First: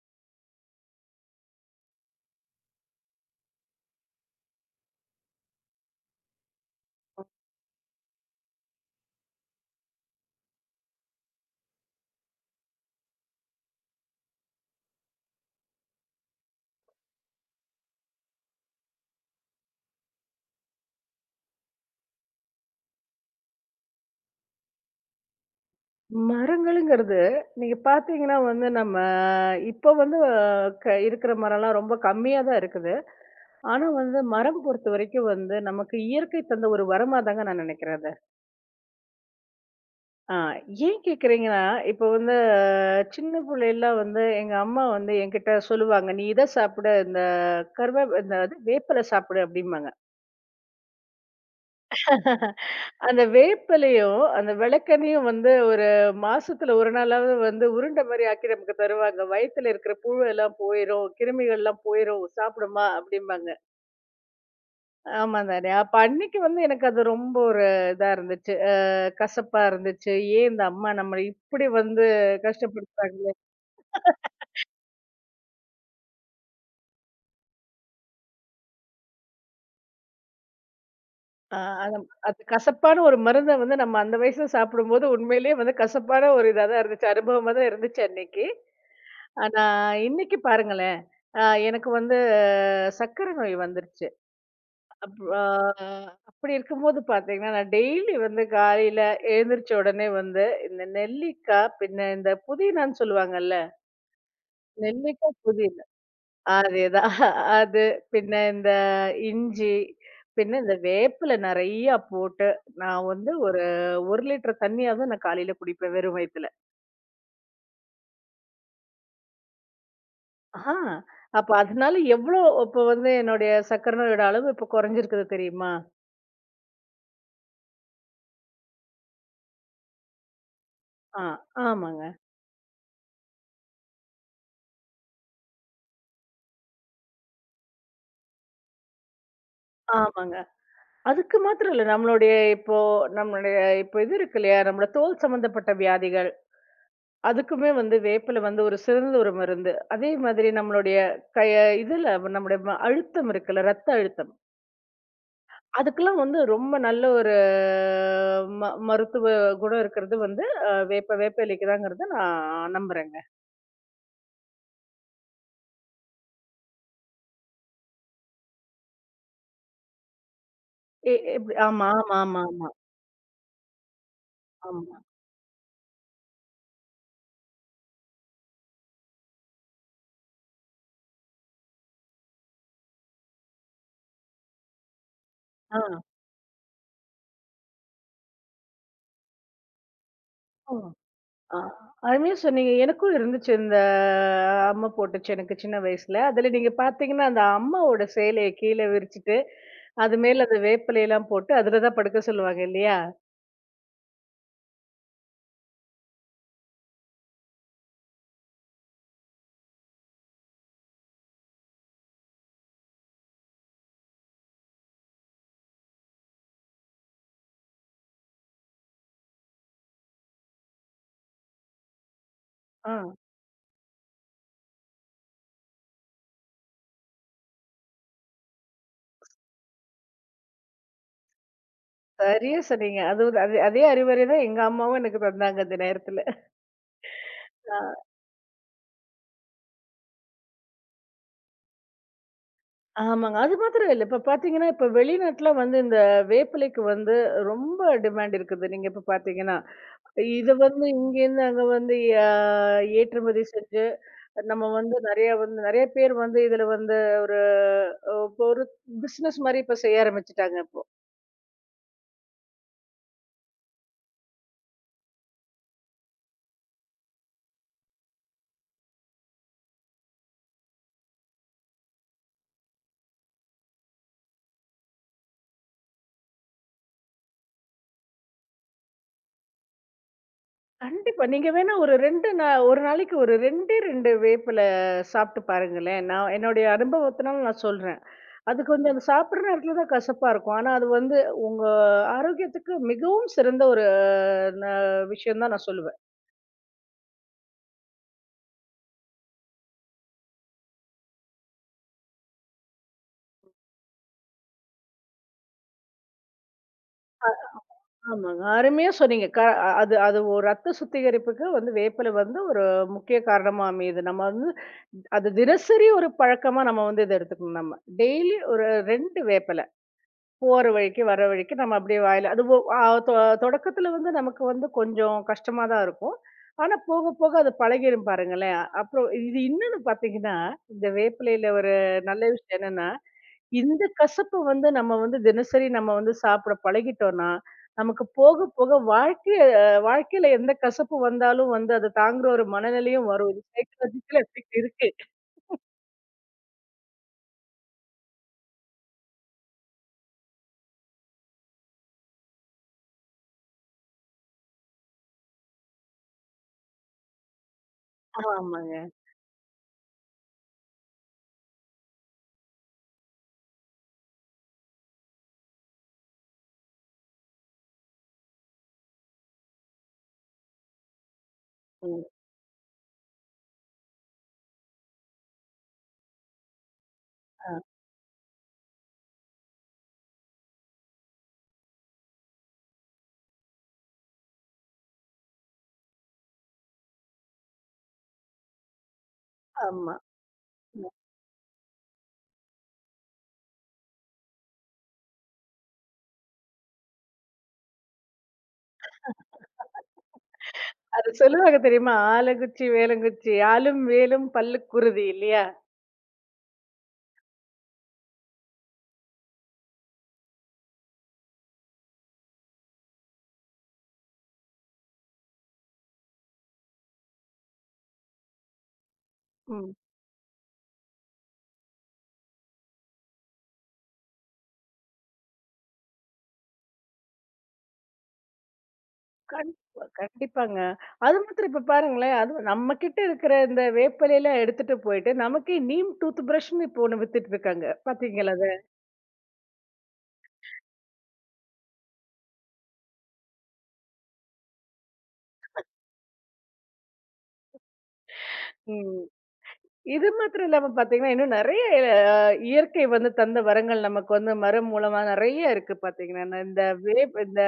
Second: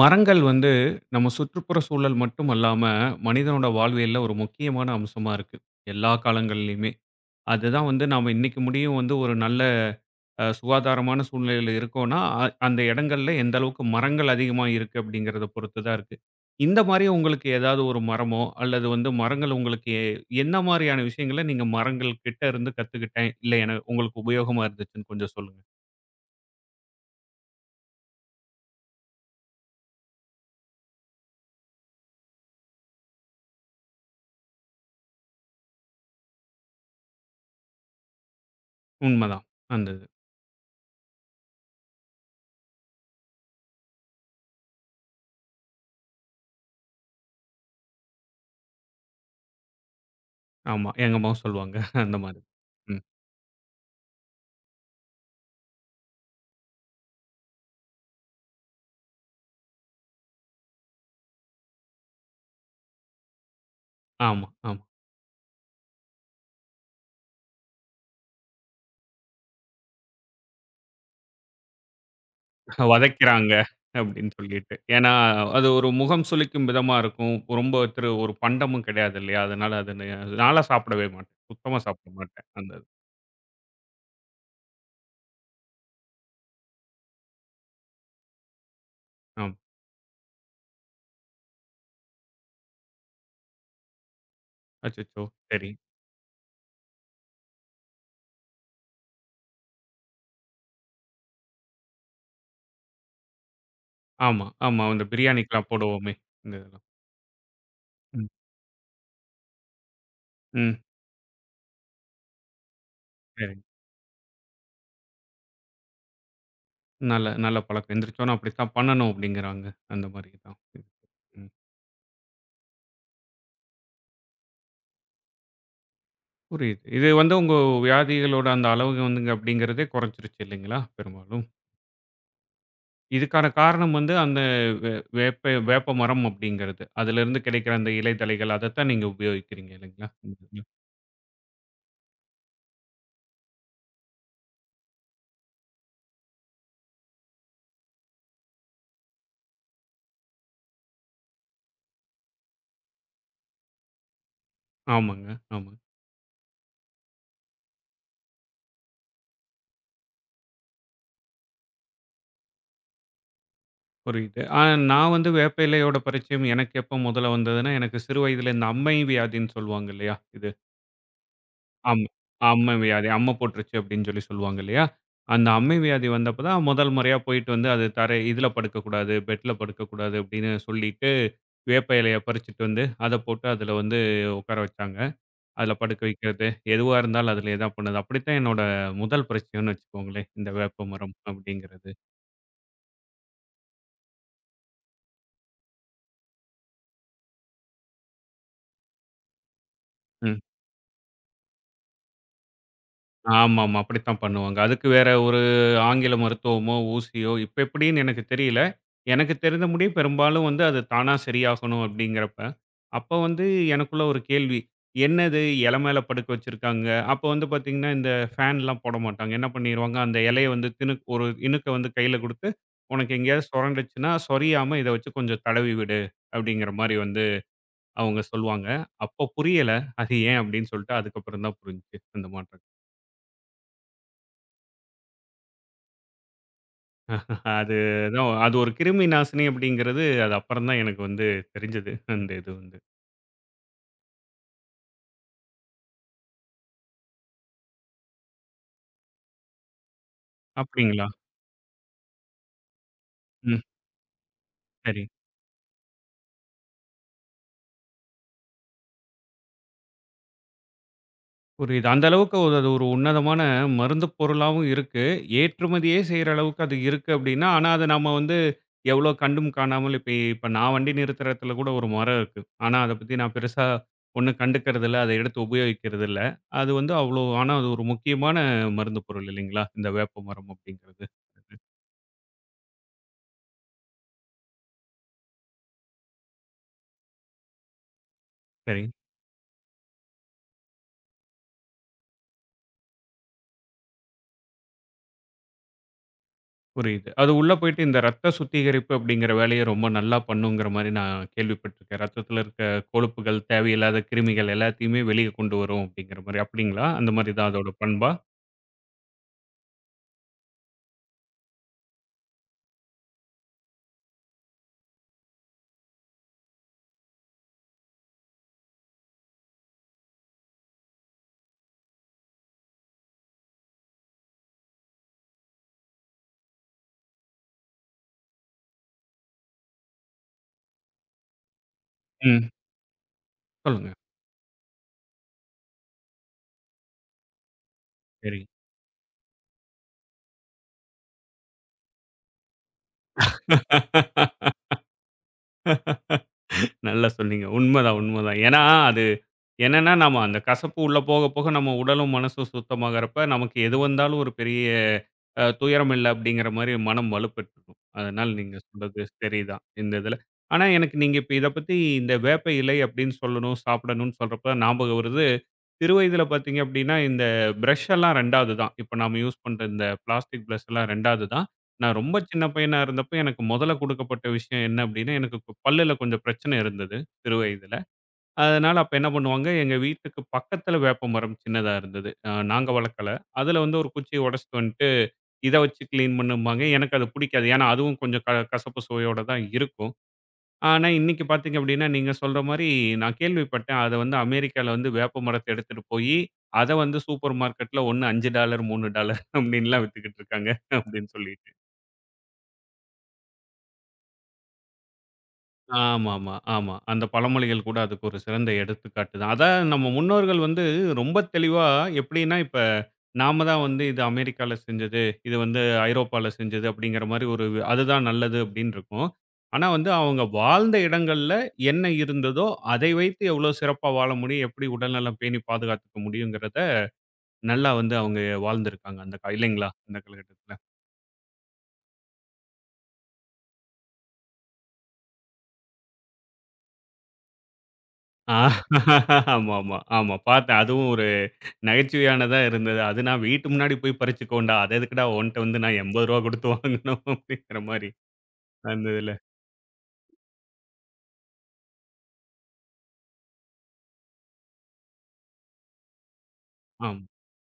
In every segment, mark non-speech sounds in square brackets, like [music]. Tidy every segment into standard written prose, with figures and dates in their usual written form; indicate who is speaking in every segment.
Speaker 1: மரங்கள் வந்து நம்ம சுற்றுப்புற சூழல் மட்டும் அல்லாம, மனிதனோட வாழ்வியல்ல ஒரு முக்கியமான அம்சமா இருக்கு. எல்லா காலங்கள்லயுமே. அதுதான் வந்து நாம இன்னைக்கு முடியும் வந்து ஒரு நல்ல சுகாதாரமான சூழ்நிலையில இருக்கோம்னா, அந்த இடங்கள்ல எந்த அளவுக்கு மரங்கள் அதிகமா இருக்கு அப்படிங்கிறத பொறுத்து தான் இருக்கு. இந்த மாரி உங்களுக்கு ஏதாவது ஒரு மரமோ, அல்லது வந்து மரங்கள் உங்களுக்கு என்ன மாரியான விஷயங்கள நீங்க மரங்கள் கிட்ட இருந்து கத்துக்கிட்டேன், இல்ல என உங்களுக்கு உபயோகமா இருந்துச்சுன்னு கொஞ்சம் சொல்லுங்க.
Speaker 2: மரங்களுங்கிறது, நீங்க பார்த்தீங்கன்னா வந்து நம்ம இப்ப வந்து க இருக்கிற மரம்லாம் ரொம்ப கம்மியா தான் இருக்குது. ஆனா வந்து மரம் பொறுத்தவரைக்கும் வந்து நமக்கு இயற்கை தந்த ஒரு வரமா தாங்க நான் நினைக்கிறேன் அத.
Speaker 1: உண்மதான். அந்த இது.
Speaker 2: ஆ ஏன் கேட்கிறீங்கன்னா, இப்ப வந்து சின்ன பிள்ளைலாம் வந்து எங்க அம்மா வந்து என்கிட்ட சொல்லுவாங்க, "நீ இத சாப்பிடு, இந்த கருவே இந்த அது வேப்பில சாப்பிடு" அப்படிம்பாங்க.
Speaker 1: ஆமா. எங்க அம்மாவும் சொல்லுவாங்க. அந்த மாரி.
Speaker 2: [laughs]
Speaker 1: ம்.
Speaker 2: அந்த வேப்பிலையும், அந்த விளக்கெண்ணையும் வந்து ஒரு மாசத்துல 1 நாளாவது வந்து உருண்ட மாரி ஆக்கி நமக்கு தருவாங்க. "வயித்துல இருக்கிற புழு எல்லாம் போயிரும், கிருமிகள்லாம் போயிரும், சாப்பிடுமா" அப்படிம்பாங்க.
Speaker 1: ஆமா, ஆமா.
Speaker 2: ஆமா தானே. அப்ப அன்னைக்கு வந்து எனக்கு அது ரொம்ப ஒரு இதா இருந்துச்சு. கசப்பா இருந்துச்சு. ஏன் இந்த அம்மா நம்மள இப்படி வந்து கஷ்டப்படுத்துறாங்களே.
Speaker 1: வதைக்கிறாங்க அப்படின்னு சொல்லிட்டு. ஏன்னா, அது ஒரு முகம் சுளிக்கும் விதமா இருக்கும். ரொம்ப ஒரு பண்டமும் கிடையாது இல்லையா? அதனால அது நான்லாம் சாப்பிடவே மாட்டேன்.
Speaker 2: அ
Speaker 1: சுத்தமா
Speaker 2: அது
Speaker 1: சாப்பிட
Speaker 2: அது
Speaker 1: மாட்டேன். அந்த இது.
Speaker 2: கசப்பான ஒரு மருந்த வந்து நம்ம அந்த வயசுல சாப்பிடும்போது, உண்மையிலேயே வந்து கசப்பான ஒரு இதா தான் இருந்துச்சு. அனுபவமா தான் இருந்துச்சு அன்னைக்கு.
Speaker 1: ஆமா.
Speaker 2: ஆனா, இன்னைக்கு பாருங்களேன், அ எனக்கு வந்து சர்க்கரை நோய் வந்துருச்சு. அப்
Speaker 1: அச்சச்சோ!
Speaker 2: அ
Speaker 1: சரி.
Speaker 2: அப்படி இருக்கும்போது பார்த்தீங்கன்னா, நான் டெய்லி வந்து காலையில எழுந்திரிச்ச உடனே வந்து, இந்த நெல்லிக்கா, பின்ன இந்த புதினான்னு சொல்லுவாங்கல்ல,
Speaker 1: ஆமா, ஆமா. அந்த
Speaker 2: நெல்லிக்கா,
Speaker 1: பிரியாணிக்கெல்லாம்
Speaker 2: புதினா
Speaker 1: போடுவோமே! இந்த இதெல்லாம்.
Speaker 2: அதேதான். அது,
Speaker 1: ம்,
Speaker 2: பின்ன இந்த இஞ்சி, பின்ன இந்த
Speaker 1: ம்.
Speaker 2: வேப்பில நெறையா போட்டு, நான் வந்து
Speaker 1: சரி.
Speaker 2: ஒரு 1 லிட்டர் தண்ணியாவது நான் காலையில குடிப்பேன், வெறும் வயித்துல.
Speaker 1: நல்ல நல்ல பழக்கம். எந்திரிச்சோன அப்படித்தான் பண்ணணும் அப்படிங்கிறாங்க. அந்த மாரி தான்.
Speaker 2: ஆஹா!
Speaker 1: ம்.
Speaker 2: அப்ப அதனால எவ்ளோ இப்ப வந்து என்னுடைய சர்க்கரை நோயோட அளவு இப்ப குறைஞ்சிருக்குது தெரியுமா?
Speaker 1: புரியுது. இது வந்து உங்க வியாதிகளோட அந்த அளவு வந்துங்க அப்படிங்கிறதே குறைஞ்சிருச்சு இல்லைங்களா?
Speaker 2: ஆ,
Speaker 1: பெரும்பாலும்.
Speaker 2: ஆமாங்க,
Speaker 1: இதுக்கான காரணம் வந்து அந்த வே வேப்ப வேப்பமரம் அப்படிங்கிறது. அதிலிருந்து கிடைக்கிற அந்த இலை, தழைகள் அதத்தான் நீங்க உபயோகிக்கிறீங்க இல்லைங்களா?
Speaker 2: ஆமாங்க.
Speaker 1: ம்.
Speaker 2: அதுக்கு மாத்திரம் இல்ல. நம்மளுடைய இப்போ நம்மளுடைய இப்போ இது இருக்கு இல்லையா? நம்மளோட தோல் சம்பந்தப்பட்ட வியாதிகள், அதுக்குமே வந்து வேப்பில வந்து ஒரு சிறந்த ஒரு மருந்து. அதே மாதிரி நம்மளுடைய கய இதுல நம்முடைய அழுத்தம் இருக்குல்ல, ரத்த அழுத்தம்.
Speaker 1: ஆமாங்க, ஆமா.
Speaker 2: அதுக்கெல்லாம் வந்து ரொம்ப நல்ல ஒரு ம மருத்துவ குணம் இருக்கிறது வந்து அ வேப்ப வேப்ப இலைக்கு தாங்கிறத நான் நம்புறேங்க.
Speaker 1: புரியுது. நான் வந்து வேப்ப இலையோட பரிச்சயம் எனக்கு எப்ப முதல்ல வந்ததுன்னா, எனக்கு சிறு வயதில இந்த அம்மை வியாதின்னு சொல்லுவாங்க இல்லையா? இது
Speaker 2: எ எப்டி ஆமா,
Speaker 1: அம்
Speaker 2: ஆமா, ஆமா, ஆமா,
Speaker 1: அம்மை வியாதி. அம்ம போட்டுருச்சு அப்படின்னு சொல்லுவாங்க இல்லையா?
Speaker 2: ஆமா.
Speaker 1: அந்த அம்மை வியாதி வந்தப்ப தான் முதல் முறையா போயிட்டு வந்து அது தரை இதில படுக்கக்கூடாது, பெட்ல படுக்கக்கூடாது அப்படின்னு சொல்லிட்டு, வேப்ப இலைய பறிச்சுட்டு வந்து அத போட்டு அதில வந்து உட்கார வச்சாங்க. அதில
Speaker 2: ஆ.
Speaker 1: படுக்க வைக்கிறது. எதுவா இருந்தாலும் அதிலேயே தான் பண்ணுது. அப்படித்தான் என்னோட முதல் பிரச்சனைன்னு வச்சுக்கோங்களேன். இந்த
Speaker 2: ஓ!
Speaker 1: வேப்பமரம்
Speaker 2: ஆ
Speaker 1: அப்படிங்கிறது.
Speaker 2: அருமையா சொன்னீங்க. எனக்கும் இருந்துச்சு இந்த அம்மை போட்டுச்சு எனக்கு சின்ன வயசுல. அதுல நீங்க பார்த்தீங்கன்னா, அந்த அம்மாவோட சேலைய கீழ விரிச்சுட்டு, அது
Speaker 1: ம்.
Speaker 2: மேல அந்த வேப்பிலைலாம் போட்டு அதுல தான் படுக்க சொல்லுவாங்க இல்லையா?
Speaker 1: ஆமாமா. அப்படித்தான் பண்ணுவாங்க. அதுக்கு வேற ஒரு ஆங்கில மருத்துவமோ, ஊசியோ இப்ப எப்படின்னு எனக்கு தெரியல. எனக்கு தெரிந்த முடிய பெரும்பாலும் வந்து அது தானா சரியாகணும் அப்படிங்கிறப்ப, அப்ப வந்து எனக்குள்ள ஒரு கேள்வி. என்னது இல மேல படுக்க வச்சிருக்காங்க? அப்ப வந்து பார்த்தீங்கன்னா, இந்த ஃபேன்லாம் போட மாட்டாங்க. என்ன பண்ணிருவாங்க, அந்த இலைய வந்து ஒரு இணுக்க வந்து கையில குடுத்து,
Speaker 2: ஆ.
Speaker 1: "உனக்கு எங்கேயாவது சொரண்டுச்சுன்னா, சொரியாம இத வச்சு கொஞ்சம் தடவி விடு." அப்படிங்கிற மாரி வந்து அவங்க சொல்லுவாங்க. அப்ப புரியல. அது ஏன் அப்படின்னு சொல்லிட்டு அதுக்கப்புறம் தான் புரிஞ்சுச்சு அந்த
Speaker 2: சரியா
Speaker 1: மாற்றம்.
Speaker 2: சொன்னீங்க. அது ஒரு அதே அதே அறிவுரை தான் எங்க அம்மாவும் எனக்கு தந்தாங்க அந்த நேரத்துல.
Speaker 1: அது தான் அது ஒரு கிருமி நாசினி அப்படிங்கிறது, அது அப்புறம் தான் எனக்கு வந்து தெரிஞ்சது. அந்த இது வந்து.
Speaker 2: ஆமாங்க. அது மாத்திரம் இல்ல. இப்ப பார்த்தீங்கன்னா, இப்ப வெளிநாட்ல வந்து இந்த வேப்பிலைக்கு வந்து ரொம்ப டிமாண்ட் இருக்குது. நீங்க இப்ப பார்த்தீங்கன்னா. இத வந்து
Speaker 1: அப்படிங்களா?
Speaker 2: இங்கேருந்து அங்க வந்து அ ஏற்றுமதி
Speaker 1: ம்.
Speaker 2: செஞ்சு, நம்ம வந்து
Speaker 1: சரி.
Speaker 2: நெறைய பேர் வந்து இதுல வந்து ஒரு இப்போ ஒரு பிசினஸ் மாரி இப்ப செய்ய ஆரம்பிச்சுட்டாங்க இப்போ.
Speaker 1: புரியுது. அந்த அளவுக்கு ஒரு அது ஒரு உன்னதமான மருந்து பொருளாவும் இருக்கு. ஏற்றுமதியே செய்ற அளவுக்கு அது இருக்கு அப்படின்னா, ஆனா அத நம்ம வந்து எவ்வளோ கண்டும் காணாமல் இப்ப இப்ப நான் வண்டி நிறுத்துற இடத்துல கூட ஒரு மரம் இருக்கு. ஆனா அத பத்தி நான் பெருசா ஒண்ணும் கண்டுக்கறதில்ல. அத எடுத்து உபயோகிக்கிறதில்ல. அது வந்து அவ்வளோ ஆனா அது ஒரு முக்கியமான மருந்து பொருள் இல்லைங்களா? இந்த வேப்ப மரம் அப்படிங்கிறது.
Speaker 2: கண்டிப்பா. நீங்க வேணா ஒரு 2 நா 1 நாளைக்கு ஒரு 2, 2 வேப்பில சாப்பிட்டு பாருங்களேன். நான் என்னுடைய அனுபவத்தினால நான் சொல்றேன். அது
Speaker 1: சரி.
Speaker 2: கொஞ்சம் அது சாப்பிடுற நேரத்துல தான் கசப்பா இருக்கும். ஆனா அது வந்து உங்க ஆரோக்கியத்துக்கு மிகவும் சிறந்த ஒரு ந விஷயம் தான் நான் சொல்லுவேன்.
Speaker 1: புரியுது. அது உள்ள போயிட்டு இந்த ரத்த சுத்திகரிப்பு அப்படிங்கிற வேலைய ரொம்ப நல்லா பண்ணுங்கிற மாரி நான் கேள்விப்பட்டுருக்கேன். ரத்தத்தில இருக்க கொழுப்புகள், தேவையில்லாத கிருமிகள் எல்லாத்தையுமே வெளிய கொண்டு வரும் அப்படிங்கிற மாரி. அப்படிங்களா? அந்த மாரி தான் அதோட பண்பா?
Speaker 2: ஆமாங்க. அருமையா சொன்னீங்க. க அது அது ஒரு ரத்த சுத்திகரிப்புக்கு வந்து வேப்பிலை வந்து ஒரு முக்கிய காரணமா அமையுது. நம்ம வந்து அது தினசரி ஒரு பழக்கமா நம்ம வந்து இத எடுத்துக்கணும் நம்ம. டெய்லி ஒரு 2 வேப்பில. போற வழிக்கு, வர வழிக்கு நம்ம அப்படியே வாயில அது ஒ அ தொ தொடக்கத்துல வந்து நமக்கு வந்து கொஞ்சம் கஷ்டமா தான் இருக்கும். ஆனா போக, போக அது பழகிரும் பாருங்களேன். அப்புறம் இது இன்னொன்னு பார்த்தீங்கன்னா, இந்த வேப்பிலையில ஒரு நல்ல
Speaker 1: ம்.
Speaker 2: விஷயம் என்னன்னா, இந்த
Speaker 1: சொல்லுங்க.
Speaker 2: கசப்பு வந்து நம்ம வந்து தினசரி நம்ம வந்து சாப்பிட பழகிட்டோம்னா, நமக்கு போக,
Speaker 1: சரி.
Speaker 2: போக வாழ்க்கையில எந்த கசப்பு வந்தாலும் வந்து அத தாங்குற ஒரு மனநிலையும் வரும். இது சைக்காலஜிக்கலா
Speaker 1: [laughs]
Speaker 2: இருக்கு.
Speaker 1: நல்லா சொன்னீங்க. உண்மதான், உண்மதான். ஏன்னா, அது என்னன்னா, நாம அந்த கசப்பு உள்ள போக, போக நம்ம உடலும், மனசும் சுத்தமாகறப்ப, நமக்கு எது வந்தாலும் ஒரு பெரிய துயரம் இல்ல அப்படிங்கிற மாரி மனம் வலுப்பெற்றுக்கும். அதனால நீங்க
Speaker 2: ஆமாங்க.
Speaker 1: சொல்றது சரிதான், இந்த இதுல. ஆனா, எனக்கு நீங்க இப்ப இத பத்தி இந்த வேப்ப இலை அப்படின்னு சொல்லணும், சாப்பிடணும்னு சொல்றப்ப தான் ஞாபகம் வருது. சிறுவயதில பார்த்தீங்க அப்படின்னா, இந்த பிரஷ் எல்லாம் 2வது தான். இப்ப நாம யூஸ் பண்ற இந்த பிளாஸ்டிக் பிரஷ் எல்லாம் 2வது தான். நான்
Speaker 2: ம்.
Speaker 1: ரொம்ப சின்ன பையனா இருந்தப்ப எனக்கு முதல்ல குடுக்கப்பட்ட விஷயம் என்ன அப்டின்னா, எனக்கு பல்லுல கொஞ்சம் பிரச்சனை இருந்தது, சிறு
Speaker 2: ஆ,
Speaker 1: வயதில. அதனால அப்ப என்ன பண்ணுவாங்க, எங்க வீட்டுக்கு பக்கத்துல வேப்பமரம் சின்னதா இருந்தது. நாங்க வளர்க்கல. அதுல வந்து ஒரு குச்சிய உடைச்சிட்டு வந்துட்டு, இத வச்சு கிளீன் பண்ணும்பாங்க. எனக்கு அது பிடிக்காது. ஏன்னா, அதுவும் கொஞ்சம் கசப்பு சுவையோட தான் இருக்கும்.
Speaker 2: ஆமா.
Speaker 1: ஆனா, இன்னைக்கு பார்த்தீங்க அப்டின்னா, நீங்க சொல்ற மாரி நான் கேள்விப்பட்டேன். அத வந்து அமெரிக்கால வந்து வேப்ப மரத்த எடுத்துட்டு போயி, அத வந்து சூப்பர் மார்க்கெட்ல ஒண்ணு $5, $3 அப்டின்லாம் வித்துக்கிட்டு இருக்காங்க
Speaker 2: அது
Speaker 1: அப்டின்னு சொல்லி.
Speaker 2: சொல்லுவாங்க தெரியுமா? "ஆலங்குச்சி, வேலங்குச்சி, ஆலும் வேலும் பல்லுக்கு உறுதி" இல்லையா?
Speaker 1: ஆமாமா, ஆமா. ஆமா அந்த பழமொழிகள் கூட அதுக்கு ஒரு சிறந்த எடுத்துக்காட்டு தான். அதான் நம்ம முன்னோர்கள் வந்து ரொம்ப தெளிவா எப்படின்னா, இப்ப நாம தான் வந்து இது அமெரிக்கால செஞ்சது, இது வந்து ஐரோப்பால செஞ்சது அப்படிங்கிற மாரி ஒரு அதுதான் நல்லது அப்படின்னு இருக்கும். ஆனா
Speaker 2: ம்.
Speaker 1: வந்து அவங்க வாழ்ந்த இடங்கள்ல என்ன இருந்ததோ, அதை வைத்து எவ்வளோ சிறப்பா வாழ முடியும், எப்படி உடல்நலம் பேணி பாதுகாத்துக்க முடியுங்கிறத நல்லா வந்து அவங்க வாழ்ந்திருக்காங்க அந்த இல்லைங்களா?
Speaker 2: கண்டிப்பா,
Speaker 1: அந்த காலகட்டத்தில.
Speaker 2: கண்டிப்பாங்க. அது மாத்திரம் இப்ப பாருங்களேன், அதுவும் நம்ம கிட்ட இருக்கிற இந்த வேப்பிலைலாம் எடுத்துட்டு போயிட்டு, நமக்கே நீம் டூத் பிரஷ்ன்னு இப்போ ஒண்ணு வித்துட்டு இருக்காங்க. பார்த்தீங்களா
Speaker 1: ஆ
Speaker 2: அத?
Speaker 1: ஆமாமா. ஆமா. ஆமா பார்த்தேன். அதுவும் ஒரு நகைச்சுவையானதா இருந்தது. அது நான் வீட்டு முன்னாடி போய் பறிச்சுக்கோன்டா! அது எதுக்குடா உன்ட்ட வந்து நான் ரூ. 80 குடுத்து வாங்கணும் [laughs] அப்டிங்கிற மாரி அந்த
Speaker 2: ம்.
Speaker 1: இதுல.
Speaker 2: இது மாத்திரம் இல்லாம பார்த்தீங்கன்னா, இன்னும் நெறைய அ இயற்கை வந்து தந்த வரங்கள் நமக்கு வந்து மரம் மூலமா நெறைய இருக்கு பார்த்தீங்கன்னா. இந்த
Speaker 1: ஆமா.
Speaker 2: வேப் இந்த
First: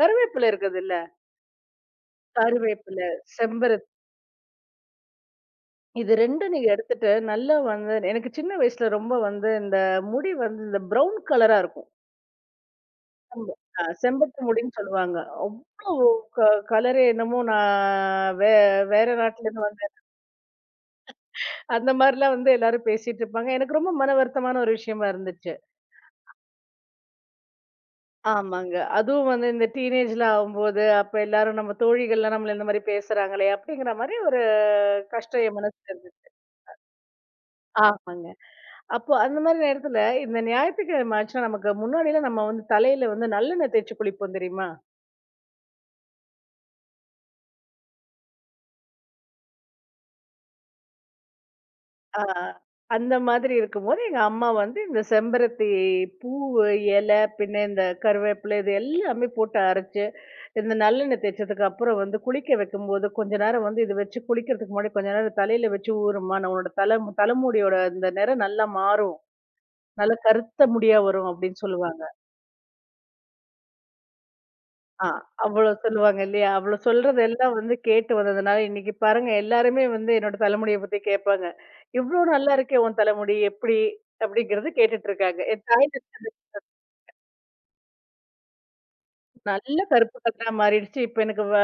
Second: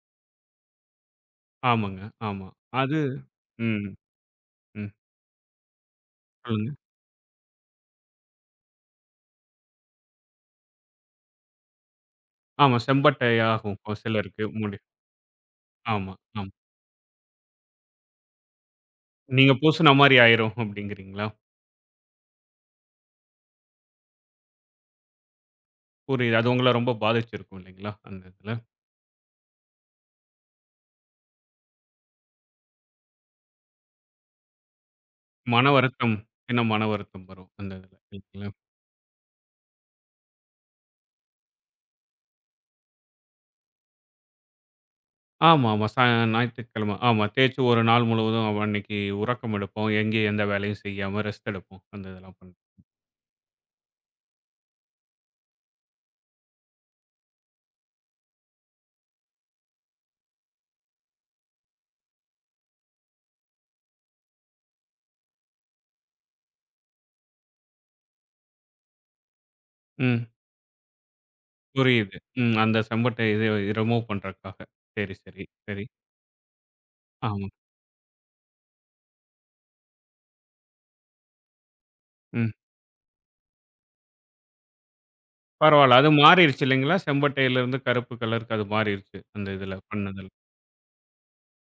Speaker 2: கருவேப்பிலை இருக்குதுல்ல,
Speaker 1: ஆமாங்க. ஆமா. அது
Speaker 2: கருவேப்பிலை, செம்பரு
Speaker 1: ம். ம்.
Speaker 2: இது 2ம் நீங்க
Speaker 1: சொல்லுங்க.
Speaker 2: எடுத்துட்டு, நல்லா வந்து எனக்கு சின்ன வயசுல ரொம்ப வந்து இந்த முடி வந்து இந்த ப்ரவுன் கலரா இருக்கும்.
Speaker 1: ஆமா. செம்பட்டை
Speaker 2: செம்ப
Speaker 1: ஆகும் ஒரு
Speaker 2: செம்பட்டு
Speaker 1: சிலருக்கு
Speaker 2: முடின்னு
Speaker 1: முடி.
Speaker 2: சொல்லுவாங்க. அவ்ளோ
Speaker 1: ஆமா, ஆமா.
Speaker 2: க கலரு என்னமோ நான் வேற
Speaker 1: நீங்க
Speaker 2: நாட்டுலேருந்து வந்து
Speaker 1: பூசுன மாரி ஆயிரும் அப்டிங்கிறீங்களா?
Speaker 2: அந்த மாரிலாம் வந்து எல்லாரும் பேசிட்டு இருப்பாங்க. எனக்கு ரொம்ப மன வருத்தமான ஒரு விஷயமா இருந்துச்சு.
Speaker 1: புரியுது. அது உங்கள ரொம்ப பாதிச்சிருக்கும் இல்லைங்களா? அந்த இதுல.
Speaker 2: ஆமாங்க. அதுவும் வந்து இந்த டீனேஜ்ல ஆகும்போது, அப்ப எல்லாரும் நம்ம தோழிகள்லாம் நம்மள இந்த மாரி பேசுறாங்களே! அப்படிங்கிற மாரி ஒரு கஷ்டம் என்
Speaker 1: மன
Speaker 2: மனசுல
Speaker 1: வருத்தம்,
Speaker 2: இருந்துச்சு.
Speaker 1: சின்ன மன வருத்தம் வரும் அந்த இதுல.
Speaker 2: ஆமாங்க.
Speaker 1: இல்லைங்களா?
Speaker 2: அப்போ அந்த மாரி நேரத்துல, இந்த ஞாயித்துக்கிழமை ஆச்சுனா, நமக்கு முன்னாடிலாம் நம்ம வந்து தலையில வந்து நல்லெண்ணெய் தேய்ச்சு குளிப்போம் தெரியுமா?
Speaker 1: ஆமாமா. ஞாயிற்றுக்கிழமை. ஆமா. தேய்ச்சு ஒரு நாள் முழுவதும் அவ அன்னைக்கு உறக்கம் எடுப்போம். எங்கேயும் எந்த வேலையும் செய்யாம ரெஸ்ட் எடுப்போம். அந்த
Speaker 2: ஆ.
Speaker 1: இதெல்லாம் பண்ண.
Speaker 2: அந்த மாதிரி இருக்கும்போது, எங்க அம்மா வந்து இந்த செம்பருத்தி பூவு, இலை, பின்ன இந்த கருவேப்பிலை இது எல்லாமே போட்டு அரைச்சு, இந்த நல்லெண்ணெய் தேய்ச்சதுக்கு அப்புறம் வந்து குளிக்க வைக்கும்போது, கொஞ்ச நேரம் வந்து இது வச்சு குளிக்கிறதுக்கு முன்னாடி கொஞ்ச நேரம் தலையில வச்சு ஊறும்மா, நான் உன்னோட தலைமுடியோட இந்த நிறம் நல்லா மாறும். நல்லா
Speaker 1: ம்.
Speaker 2: கருத்த முடியா வரும் அப்படின்னு சொல்லுவாங்க.
Speaker 1: புரியுது. ம். அந்த செம்பட்ட இது ரிமூவ் பண்றதுக்காக.
Speaker 2: ஆ,
Speaker 1: சரி, சரி,
Speaker 2: அவ்ளோ
Speaker 1: சரி.
Speaker 2: சொல்லுவாங்க இல்லையா? அவ்ளோ
Speaker 1: ஆமா.
Speaker 2: சொல்றதெல்லாம் வந்து கேட்டு வந்ததுனால, இன்னைக்கு பாருங்க எல்லாருமே வந்து என்னோட தலைமுடிய பத்தி கேட்பாங்க. "இவ்ளோ
Speaker 1: ம்.
Speaker 2: நல்லா இருக்கே உன் தலைமுடி எப்படி?" அப்படிங்கிறது கேட்டுட்டு இருக்காங்க. என்
Speaker 1: பரவால்ல.
Speaker 2: தாய்க்கு
Speaker 1: அது மாறிருச்சு இல்லைங்களா? செம்பட்டையிலருந்து கருப்பு கலருக்கு அது மாறிருச்சு. அந்த இதுல
Speaker 2: நல்ல கருப்பு
Speaker 1: பண்ணதுல.
Speaker 2: கலரா மாறிடுச்சு. இப்ப எனக்கு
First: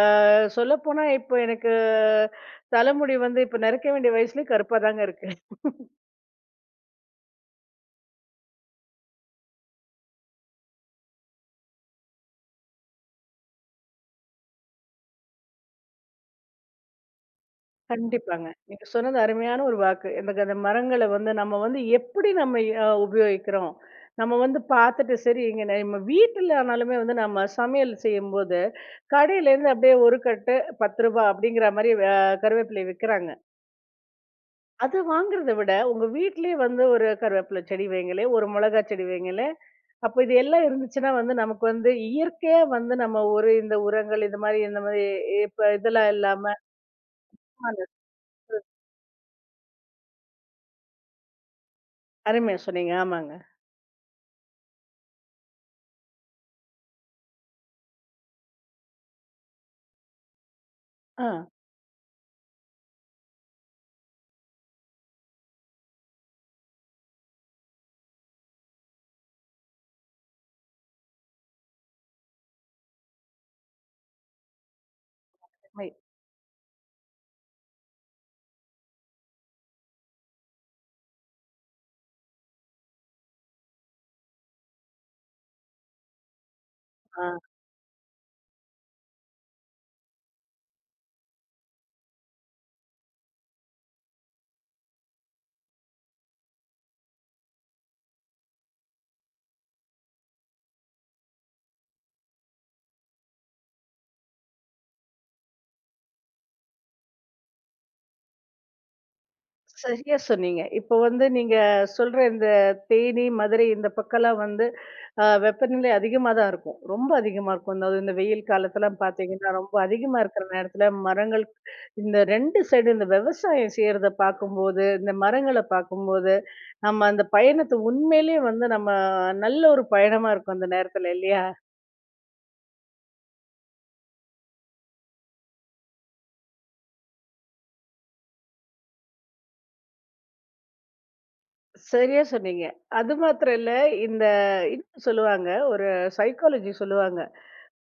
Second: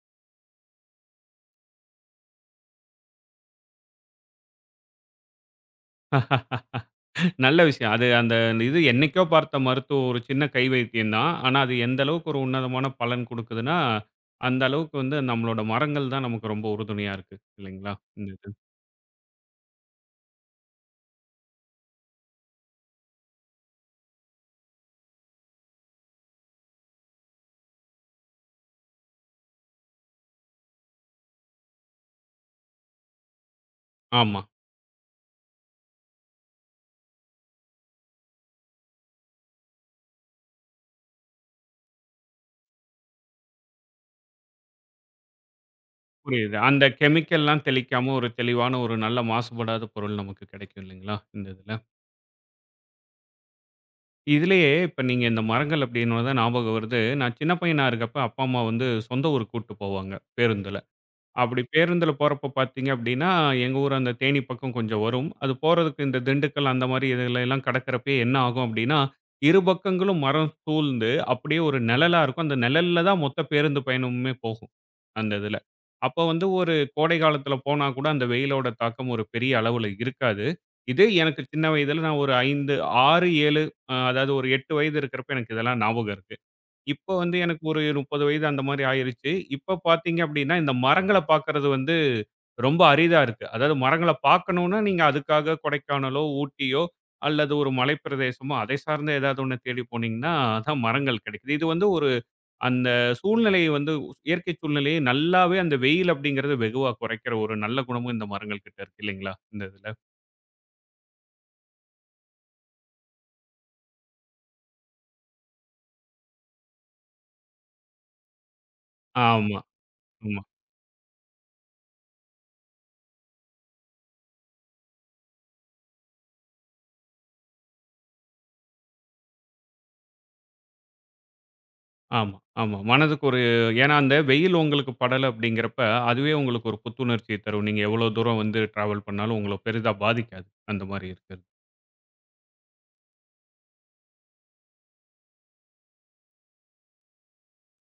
Speaker 2: சொல்லப்போனா இப்ப எனக்கு தலைமுடி வந்து இப்ப நெறைக்க வேண்டிய வயசுலயும் கருப்பா தாங்க இருக்கு.
Speaker 1: [laughs] நல்ல விஷயம். அது அந்த இது என்னைக்கோ பார்த்த மருத்துவம் ஒரு சின்ன கை வைத்தியம் தான். ஆனா, அது எந்த அளவுக்கு ஒரு உன்னதமான பலன் குடுக்குதுன்னா, அந்த அளவுக்கு வந்து நம்மளோட மரங்கள் தான் நமக்கு ரொம்ப உறுதுணையா இருக்கு. இல்லைங்களா? இந்த
Speaker 2: கண்டிப்பாங்க.
Speaker 1: இது.
Speaker 2: நீங்க சொன்னது அருமையான ஒரு வாக்கு. எனக்கு அந்த மரங்கள வந்து நம்ம வந்து எப்படி நம்ம உபயோகிக்கிறோம்? நம்ம வந்து பார்த்துட்டு சரி இங்க நம்ம வீட்டுல ஆனாலுமே வந்து நம்ம சமையல் செய்யும்போது கடையிலேருந்து அப்படியே ஒரு கட்டு ரூ. 10 ரூபாய் அப்படிங்கிற மாரி கருவேப்பிலை விக்கிறாங்க.
Speaker 1: ஆமா.
Speaker 2: அது வாங்குறத விட, உங்க வீட்லயே வந்து ஒரு கருவேப்பிலை செடி வைங்களேன், ஒரு மொளகா செடி வைங்களேன். அப்ப இது எல்லாம் இருந்துச்சுன்னா வந்து நமக்கு வந்து இயற்கையா வந்து நம்ம ஒரு இந்த உரங்கள் இது மாரி இந்த மாரி இப்ப இதெல்லாம் இல்லாம
Speaker 1: புரியுது. அந்த கெமிக்கல்லாம்
Speaker 2: ஆமாங்க,
Speaker 1: தெளிக்காம ஒரு தெளிவான ஒரு நல்ல மாசுபடாத பொருள் நமக்கு கிடைக்கும் இல்லைங்களா? இந்த இதுல.
Speaker 2: அருமையா சொன்னீங்க. ஆமாங்க.
Speaker 1: இதுலயே இப்ப நீங்க இந்த மரங்கள் அப்டின்னோன தான் ஞாபகம் வருது. நான் சின்ன பையனா இருக்கப்ப அப்பா, அம்மா வந்து சொந்த ஊருக்கு கூட்டு போவாங்க பேருந்துல.
Speaker 2: ஆ.
Speaker 1: அப்படி பேருந்துல போறப்ப பார்த்தீங்க அப்படின்னா, எங்க ஊர் அந்த தேனி பக்கம் கொஞ்சம் வரும். அது போறதுக்கு இந்த திண்டுக்கல் அந்த மாரி இதுல எல்லாம் கடக்கிறப்பயே என்ன ஆகும் அப்படின்னா, இரு பக்கங்களும் மரம் சூழ்ந்து அப்படியே ஒரு நிழலா இருக்கும். அந்த நிழல்ல தான் மொத்த பேருந்து பயணமுமே போகும், அந்த இதுல.
Speaker 2: மை
Speaker 1: அப்போ வந்து ஒரு கோடை காலத்துல போனா கூட அந்த வெயிலோட தாக்கம் ஒரு பெரிய அளவுல இருக்காது. இதே எனக்கு சின்ன வயதுல நான் ஒரு 5, 6, 7 அதாவது ஒரு 8 வயது இருக்கிறப்ப எனக்கு இதெல்லாம் ஞாபகம் இருக்கு. இப்ப
Speaker 2: ஆ.
Speaker 1: வந்து எனக்கு ஒரு 30 வயது அந்த மாரி ஆயிருச்சு. இப்ப பார்த்தீங்க அப்டின்னா, இந்த மரங்கள பார்க்கறது வந்து ரொம்ப அரிதா இருக்கு. அதாவது மரங்கள பார்க்கணும்னா, நீங்க அதுக்காக கொடைக்கானலோ, ஊட்டியோ அல்லது ஒரு மலைப்பிரதேசமோ, அதை சார்ந்த ஏதாவது ஒண்ண தேடி போனீங்கன்னா, அதான் மரங்கள் கெடைக்குது. இது வந்து ஒரு அந்த சூழ்நிலையை வந்து இயற்கை சூழ்நிலையை நல்லாவே அந்த வெயில் அப்டிங்கிறது வெகுவா குறைக்கிற ஒரு நல்ல குணமும் இந்த மரங்கள் கிட்ட இருக்கு இல்லைங்களா? இந்த இதுல.
Speaker 2: சரியா சொன்னீங்க. இப்போ வந்து நீங்க சொல்ற இந்த தேனி, மதுரை இந்த பக்கம்லாம் வந்து வெப்பநிலை அதிகமா தான் இருக்கும். ரொம்ப அதிகமா இருக்கும். அதாவது இந்த வெயில் காலத்துலாம் பார்த்தீங்கன்னா,
Speaker 1: ஆமா.
Speaker 2: ரொம்ப அதிகமா
Speaker 1: ம்.
Speaker 2: இருக்கிற நேரத்துல மரங்கள் இந்த 2 சைடு இந்த விவசாயம் செய்றத பார்க்கும்போது, இந்த மரங்கள பார்க்கும்போது, நம்ம அந்த பயணத்த உண்மையிலேயே வந்து நம்ம நல்ல ஒரு பயணமா இருக்கும் அந்த நேரத்துல இல்லையா?
Speaker 1: ஆமா, ஆமா. மனதுக்கு ஒரு ஏன்னா அந்த வெயில் உங்களுக்கு படல அப்படிங்கிறப்ப, அதுவே உங்களுக்கு ஒரு புத்துணர்ச்சிய தரும். நீங்க எவ்வளோ தூரம் வந்து டிராவல் பண்ணாலும் உங்கள பெரிதா பாதிக்காது. அந்த மாரி இருக்கிறது.
Speaker 2: சரியா சொன்னீங்க. அது மாத்திரம் இல்ல, இந்த இன்னும் சொல்லுவாங்க, ஒரு சைக்காலஜி சொல்லுவாங்க.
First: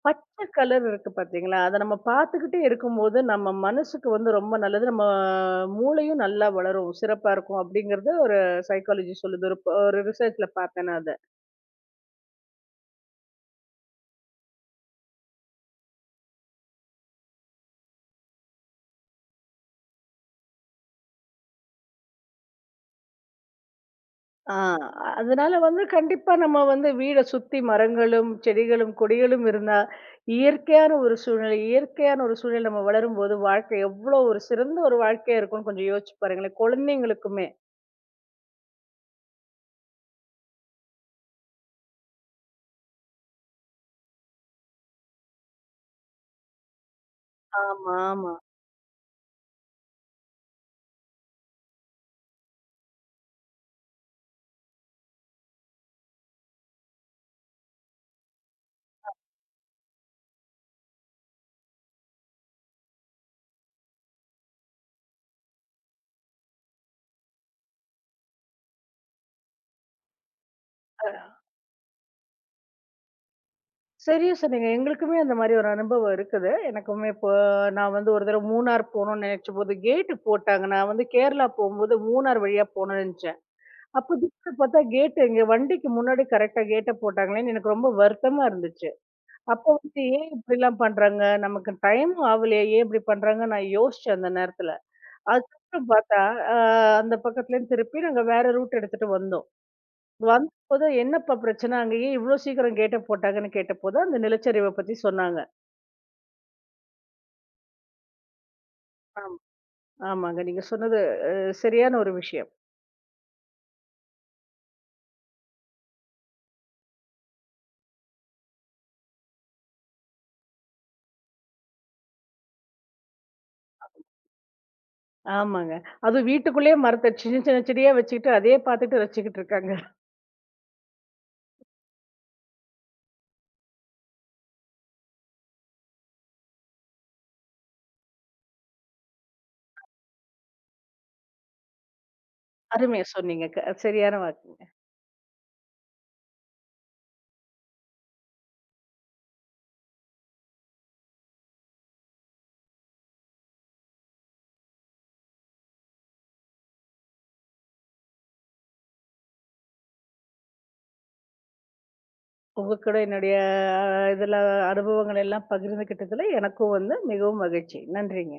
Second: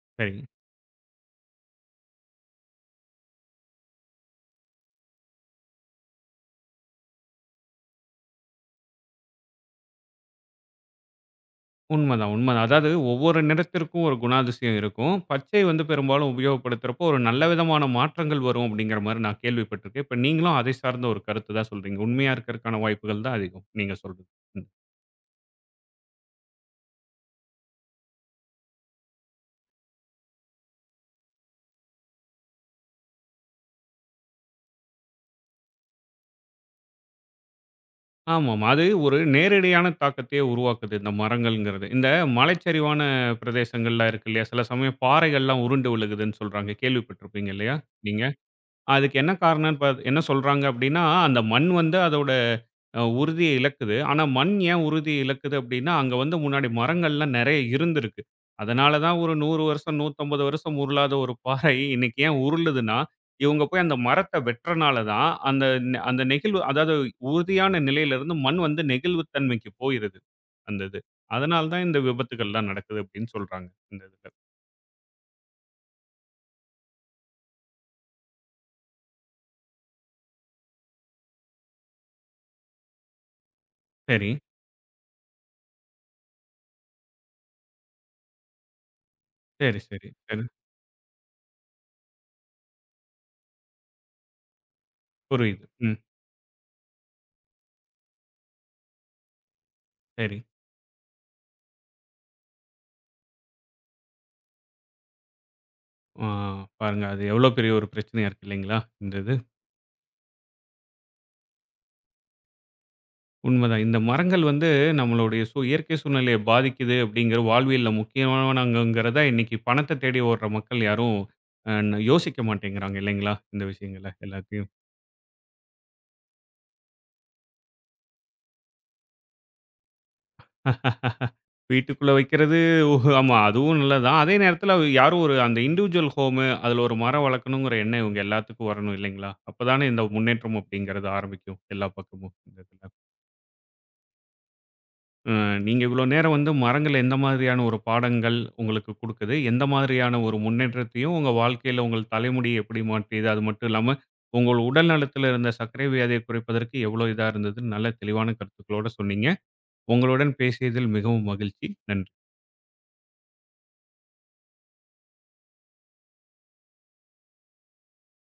Speaker 2: பச்சை
Speaker 1: சரிங்க.
Speaker 2: கலர் இருக்கு பார்த்தீங்களா? அத நம்ம பார்த்துக்கிட்டே இருக்கும்போது, நம்ம மனசுக்கு வந்து ரொம்ப நல்லது. நம்ம மூளையும் நல்லா வளரும். சிறப்பா இருக்கும் அப்படிங்கிறது ஒரு சைக்காலஜி சொல்லுது. ஒரு ஒரு ரிசர்ச்ல பார்த்தேன் நான் அத.
Speaker 1: உண்மதான், உண்மதான். அதாவது ஒவ்வொரு நிறத்திற்கும் ஒரு குணாதிசயம் இருக்கும். பச்சை வந்து பெரும்பாலும் உபயோகப்படுத்துறப்போ, ஒரு நல்ல விதமான மாற்றங்கள் வரும் அப்படிங்கிற மாரி நான் கேள்விப்பட்டிருக்கேன். இப்ப நீங்களும் அதை சார்ந்த ஒரு கருத்து தான் சொல்றீங்க. உண்மையா இருக்கறக்கான வாய்ப்புகள் தான் அதிகம். நீங்க சொல்றது.
Speaker 2: ஆ
Speaker 1: ம்.
Speaker 2: அதனால வந்து கண்டிப்பா நம்ம வந்து வீட சுத்தி மரங்களும், செடிகளும், கொடிகளும் இருந்தா, இயற்கையான ஒரு சூழ்நிலை நம்ம வளரும்போது, வாழ்க்கை எவ்வளோ ஒரு சிறந்த ஒரு வாழ்க்கையா இருக்கும்னு கொஞ்சம் யோசிச்சு பாருங்களேன். குழந்தைங்களுக்குமே.
Speaker 1: ஆமாமா. அது ஒரு நேரடியான தாக்கத்தையே உருவாக்குது, இந்த மரங்கள்ங்கிறது. இந்த மலைச்சரிவான பிரதேசங்கள்லாம் இருக்கு இல்லையா? சில சமயம் பாறைகள்லாம் உருண்டு விழுகுதுன்னு சொல்றாங்க. கேள்விப்பட்டிருப்பீங்க இல்லையா?
Speaker 2: ஆமா,
Speaker 1: நீங்க?
Speaker 2: ஆமா.
Speaker 1: அதுக்கு என்ன காரணம்ன்னு என்ன சொல்றாங்க அப்படின்னா, அந்த மண் வந்து அதோட உறுதிய இழக்குது. ஆனா, மண் ஏன் உறுதிய இழக்குது அப்படின்னா, அங்க வந்து முன்னாடி மரங்கள்லாம் நெறைய இருந்திருக்கு. அதனால தான் ஒரு 100 வருஷம், 150 வருஷம் உருளாத ஒரு பாறை இன்னைக்கு ஏன் உருளுதுன்னா, இவங்க போய் அந்த மரத்த வெட்டுறனால தான் அந்த அந்த நெகிழ்வு அதாவது உறுதியான நிலையிலிருந்து மண் வந்து நெகிழ்வு தன்மைக்கு போயிருது. அந்த இது.
Speaker 2: அ
Speaker 1: அதனால தான் இந்த விபத்துக்கள்லாம் நடக்குது அப்படின்னு சொல்றாங்க. இந்த இதுல.
Speaker 2: சரியா சொன்னீங்க. எங்களுக்குமே அந்த மாரி ஒரு அனுபவம் இருக்குது. எனக்குமே இப்போ நான் வந்து ஒரு தடவ மூணார் போணும்னு நெனச்சபோது, கேட் போட்டாங்க. நான் வந்து கேரளா போம்போது மூணார் வழியா போணும்னு நெனச்சேன். அப்போ
Speaker 1: சரி,
Speaker 2: திடீர்னு பார்த்தா கேட் எங்க வண்டிக்கு முன்னாடி கரெக்ட்டா கேட்ட போட்டாங்களேன்னு எனக்கு ரொம்ப வருத்தமா இருந்துச்சு. அப்போ
Speaker 1: சரி,
Speaker 2: வந்து
Speaker 1: சரி,
Speaker 2: ஏன்
Speaker 1: சரி.
Speaker 2: இப்படிலாம் பண்றாங்க? நமக்கு டைமும் ஆவலையே, ஏன் இப்படி பண்றாங்க? நான் யோசிச்சேன் அந்த நேரத்துல.
Speaker 1: புரியுது.
Speaker 2: அதுக்கப்புறம்
Speaker 1: ம்.
Speaker 2: பார்த்தா, அ அந்த பக்கத்துலேருந்து திருப்பி நாங்க வேற ரூட் எடுத்துட்டு வந்தோம்.
Speaker 1: சரி.
Speaker 2: வந்தபோது என்னப்பா பிரச்சனை? அங்க ஏன் இவ்ளோ சீக்கிரம் கேட்ட போட்டாங்கன்னு கேட்டபோது, அந்த நிலச்சரிவ பத்தி சொன்னாங்க.
Speaker 1: ஆ, பாருங்க. அது எவ்வளோ பெரிய ஒரு பிரச்சனையா இருக்கு இல்லைங்களா? இந்த இது.
Speaker 2: ஆம். ஆமாங்க. நீங்க சொன்னது சரியான ஒரு விஷயம்.
Speaker 1: உண்மதான். இந்த மரங்கள் வந்து நம்மளுடைய இயற்கை சூழ்நிலைய பாதிக்குது அப்படிங்கிற வாழ்வியல்ல முக்கியமானவங்கங்கிறத இன்னைக்கு பணத்த தேடி ஓடுற மக்கள் யாரும் அ யோசிக்க மாட்டேங்கிறாங்க இல்லைங்களா? இந்த விஷயங்கள எல்லாத்தையும்.
Speaker 2: ஆமாங்க. அதுவும் வீட்டுக்குள்ளேயே மரத்த சின்ன சின்ன செடியா வச்சுக்கிட்டு, அதையே பார்த்துட்டு ரசிச்சுக்கிட்டு இருக்காங்க.
Speaker 1: [laughs] வீட்டுக்குள்ள வைக்கிறது ஓ, ஆமா அதுவும் நல்லதுதான். அதே நேரத்தில யாரும் ஒரு அந்த இண்டிவிஜுவல் ஹோமு அதில ஒரு மரம் வளர்க்கணுங்கிற எண்ணம் இவங்க எல்லாத்துக்கும் வரணும் இல்லைங்களா? அப்பதானே இந்த முன்னேற்றம் அப்படிங்கிறது ஆரம்பிக்கும் எல்லா பக்கமும். இந்த இதுல.
Speaker 2: அருமையா சொன்னீங்க. சரியான வாக்குங்க.
Speaker 1: அ நீங்க இவ்வளோ நேரம் வந்து மரங்கள் எந்த மாதிரியான ஒரு பாடங்கள் உங்களுக்கு குடுக்குது? எந்த மாதிரியான ஒரு முன்னேற்றத்தையும் உங்க வாழ்க்கையில உங்கள் தலைமுடி எப்படி மாற்றியது? அது மட்டும் இல்லாம, உங்கள் உடல் நலத்தில இருந்த சர்க்கரை வியாதியை குறைப்பதற்கு எவ்வளோ இதா இருந்ததுன்னு நல்ல தெளிவான கருத்துக்களோட சொன்னீங்க. உங்களுடன் பேசியதில் மிகவும் மகிழ்ச்சி. நன்றி.
Speaker 2: உங்க கூட என்னுடைய இதெல்லாம் அனுபவங்கள் எல்லாம் பகிர்ந்துக்கிட்டதுல எனக்கும் வந்து மிகவும் மகிழ்ச்சி. நன்றிங்க.